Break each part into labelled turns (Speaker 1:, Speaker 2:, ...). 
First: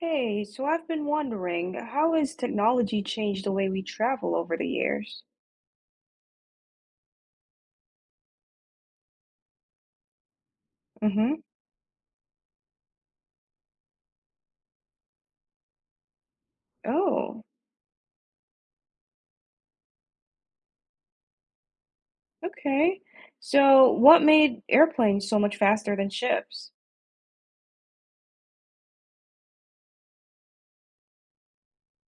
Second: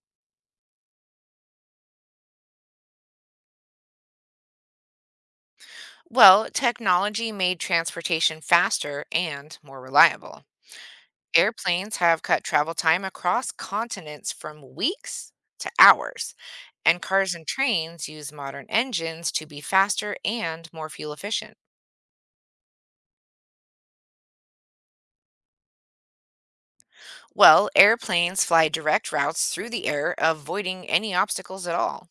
Speaker 1: Hey, so I've been wondering, how has technology changed the way we travel over the years?
Speaker 2: Well, technology made transportation faster and more reliable.
Speaker 1: Mm-hmm.
Speaker 2: Airplanes have cut travel time across continents from weeks to hours, and cars
Speaker 1: Oh,
Speaker 2: and trains use modern engines to be faster and more fuel efficient.
Speaker 1: okay. So, what made airplanes so much faster than ships?
Speaker 2: Well, airplanes fly direct routes through the air, avoiding any obstacles at all.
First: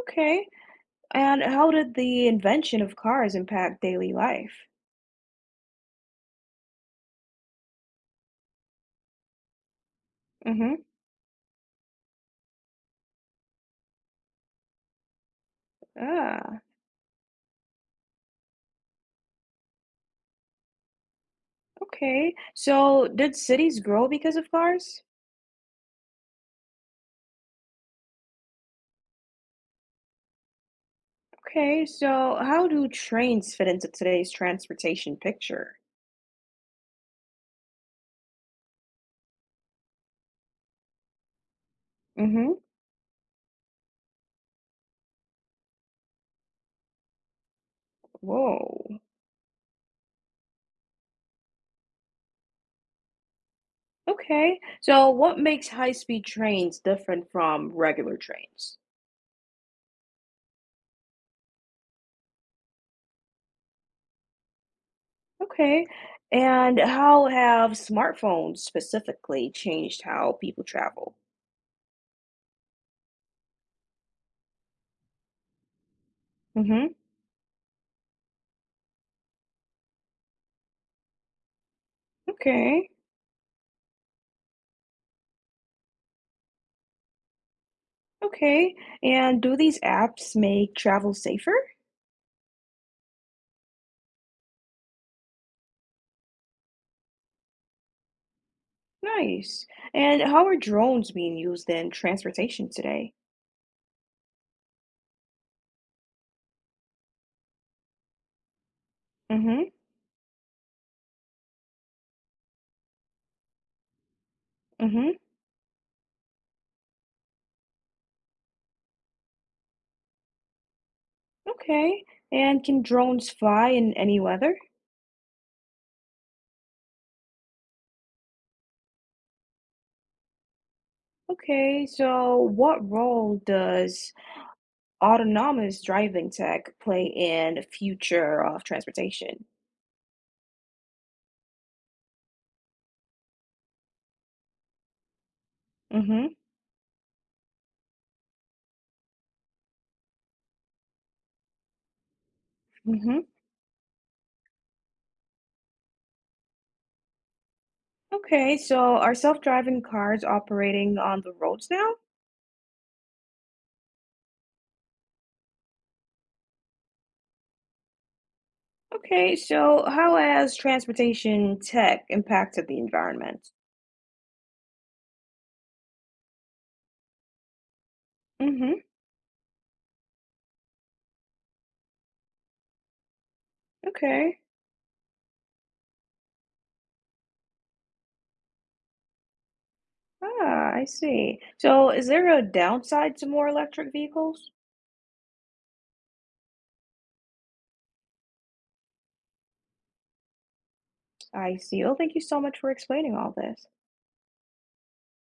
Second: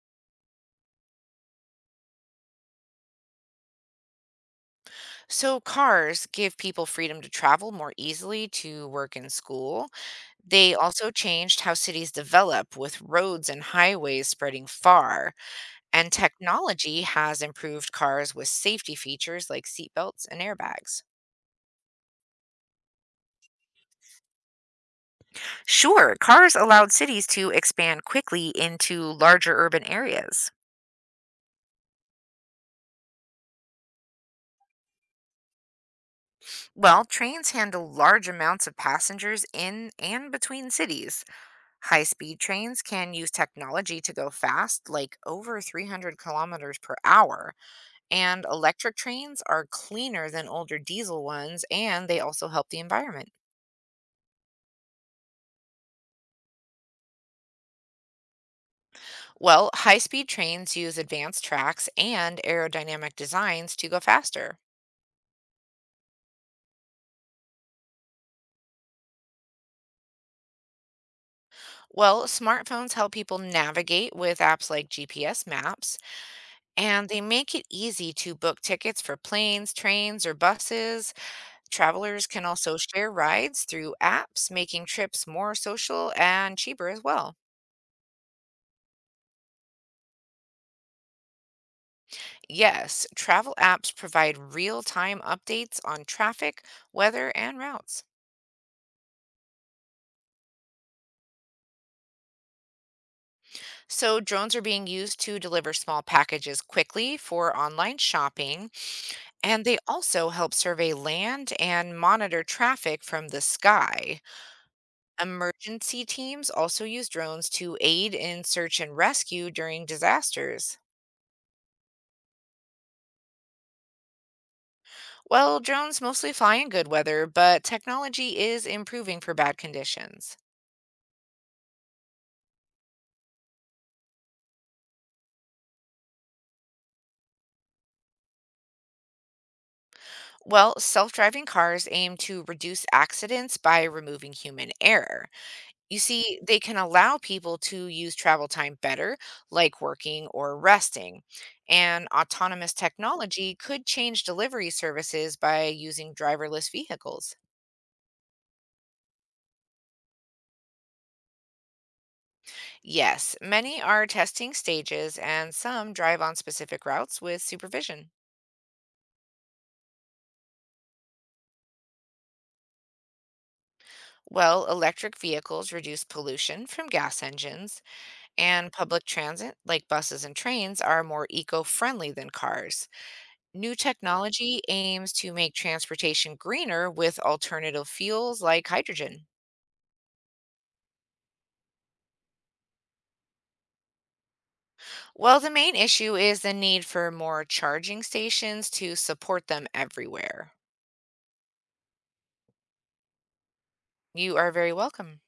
Speaker 1: Okay. And how did the invention of cars impact daily life?
Speaker 2: So, cars give people freedom to travel more easily to work and school. They
Speaker 1: Mm-hmm.
Speaker 2: also changed how cities develop, with roads and highways spreading far, and
Speaker 1: Ah,
Speaker 2: technology has improved cars with safety features like seatbelts and airbags.
Speaker 1: okay. So, did cities grow because of cars?
Speaker 2: Sure, cars allowed cities to expand quickly into larger urban areas.
Speaker 1: Okay. So, how do trains fit into today's transportation picture?
Speaker 2: Well, trains handle large amounts of passengers in and between cities. High speed
Speaker 1: Mm-hmm.
Speaker 2: trains can use technology to go fast, like over 300 kilometers per hour. And electric
Speaker 1: Whoa.
Speaker 2: trains are cleaner than older diesel ones, and they also help the environment.
Speaker 1: Okay. So what makes high-speed trains different from regular trains?
Speaker 2: Well, high speed trains use advanced tracks and aerodynamic designs to go faster.
Speaker 1: Okay. And how have smartphones specifically changed how people travel?
Speaker 2: Well, smartphones help people navigate with apps like GPS maps,
Speaker 1: Mm-hmm.
Speaker 2: and they make it easy to book tickets for planes, trains, or buses. Travelers can also
Speaker 1: Okay.
Speaker 2: share rides through apps, making trips more social and cheaper as well.
Speaker 1: Okay. And do these apps make travel safer?
Speaker 2: Yes, travel apps provide real-time updates on traffic, weather, and routes.
Speaker 1: Nice. And how are drones being used in transportation today?
Speaker 2: So drones are being used to deliver small packages quickly for online shopping,
Speaker 1: Mm-hmm.
Speaker 2: and they also help survey land and monitor traffic from the sky.
Speaker 1: Mm-hmm.
Speaker 2: Emergency teams also use drones to aid in search and rescue during disasters.
Speaker 1: Okay. And can drones fly in any weather?
Speaker 2: Well, drones mostly fly in good weather, but technology is improving for bad conditions.
Speaker 1: Okay. So what role does autonomous driving tech play in future of transportation?
Speaker 2: Well, self driving cars aim to reduce accidents by removing human error. You
Speaker 1: Mhm.
Speaker 2: see, they can allow people to use travel time better, like working or resting. And autonomous
Speaker 1: Mhm.
Speaker 2: technology could change delivery services by using driverless vehicles.
Speaker 1: Okay, so are self-driving cars operating on the roads now?
Speaker 2: Yes, many are testing stages and some drive on specific routes with supervision.
Speaker 1: Okay, so how has transportation tech impacted the environment?
Speaker 2: Well, electric vehicles reduce pollution from gas engines. And
Speaker 1: Mhm.
Speaker 2: public transit, like buses and trains, are more eco friendly than cars. New
Speaker 1: Okay.
Speaker 2: technology aims to make transportation greener with alternative fuels like hydrogen.
Speaker 1: Ah, I see. So is there a downside to more electric vehicles?
Speaker 2: Well, the main issue is the need for more charging stations to support them everywhere.
Speaker 1: I see. Well, thank you so much for explaining all this.
Speaker 2: You are very welcome.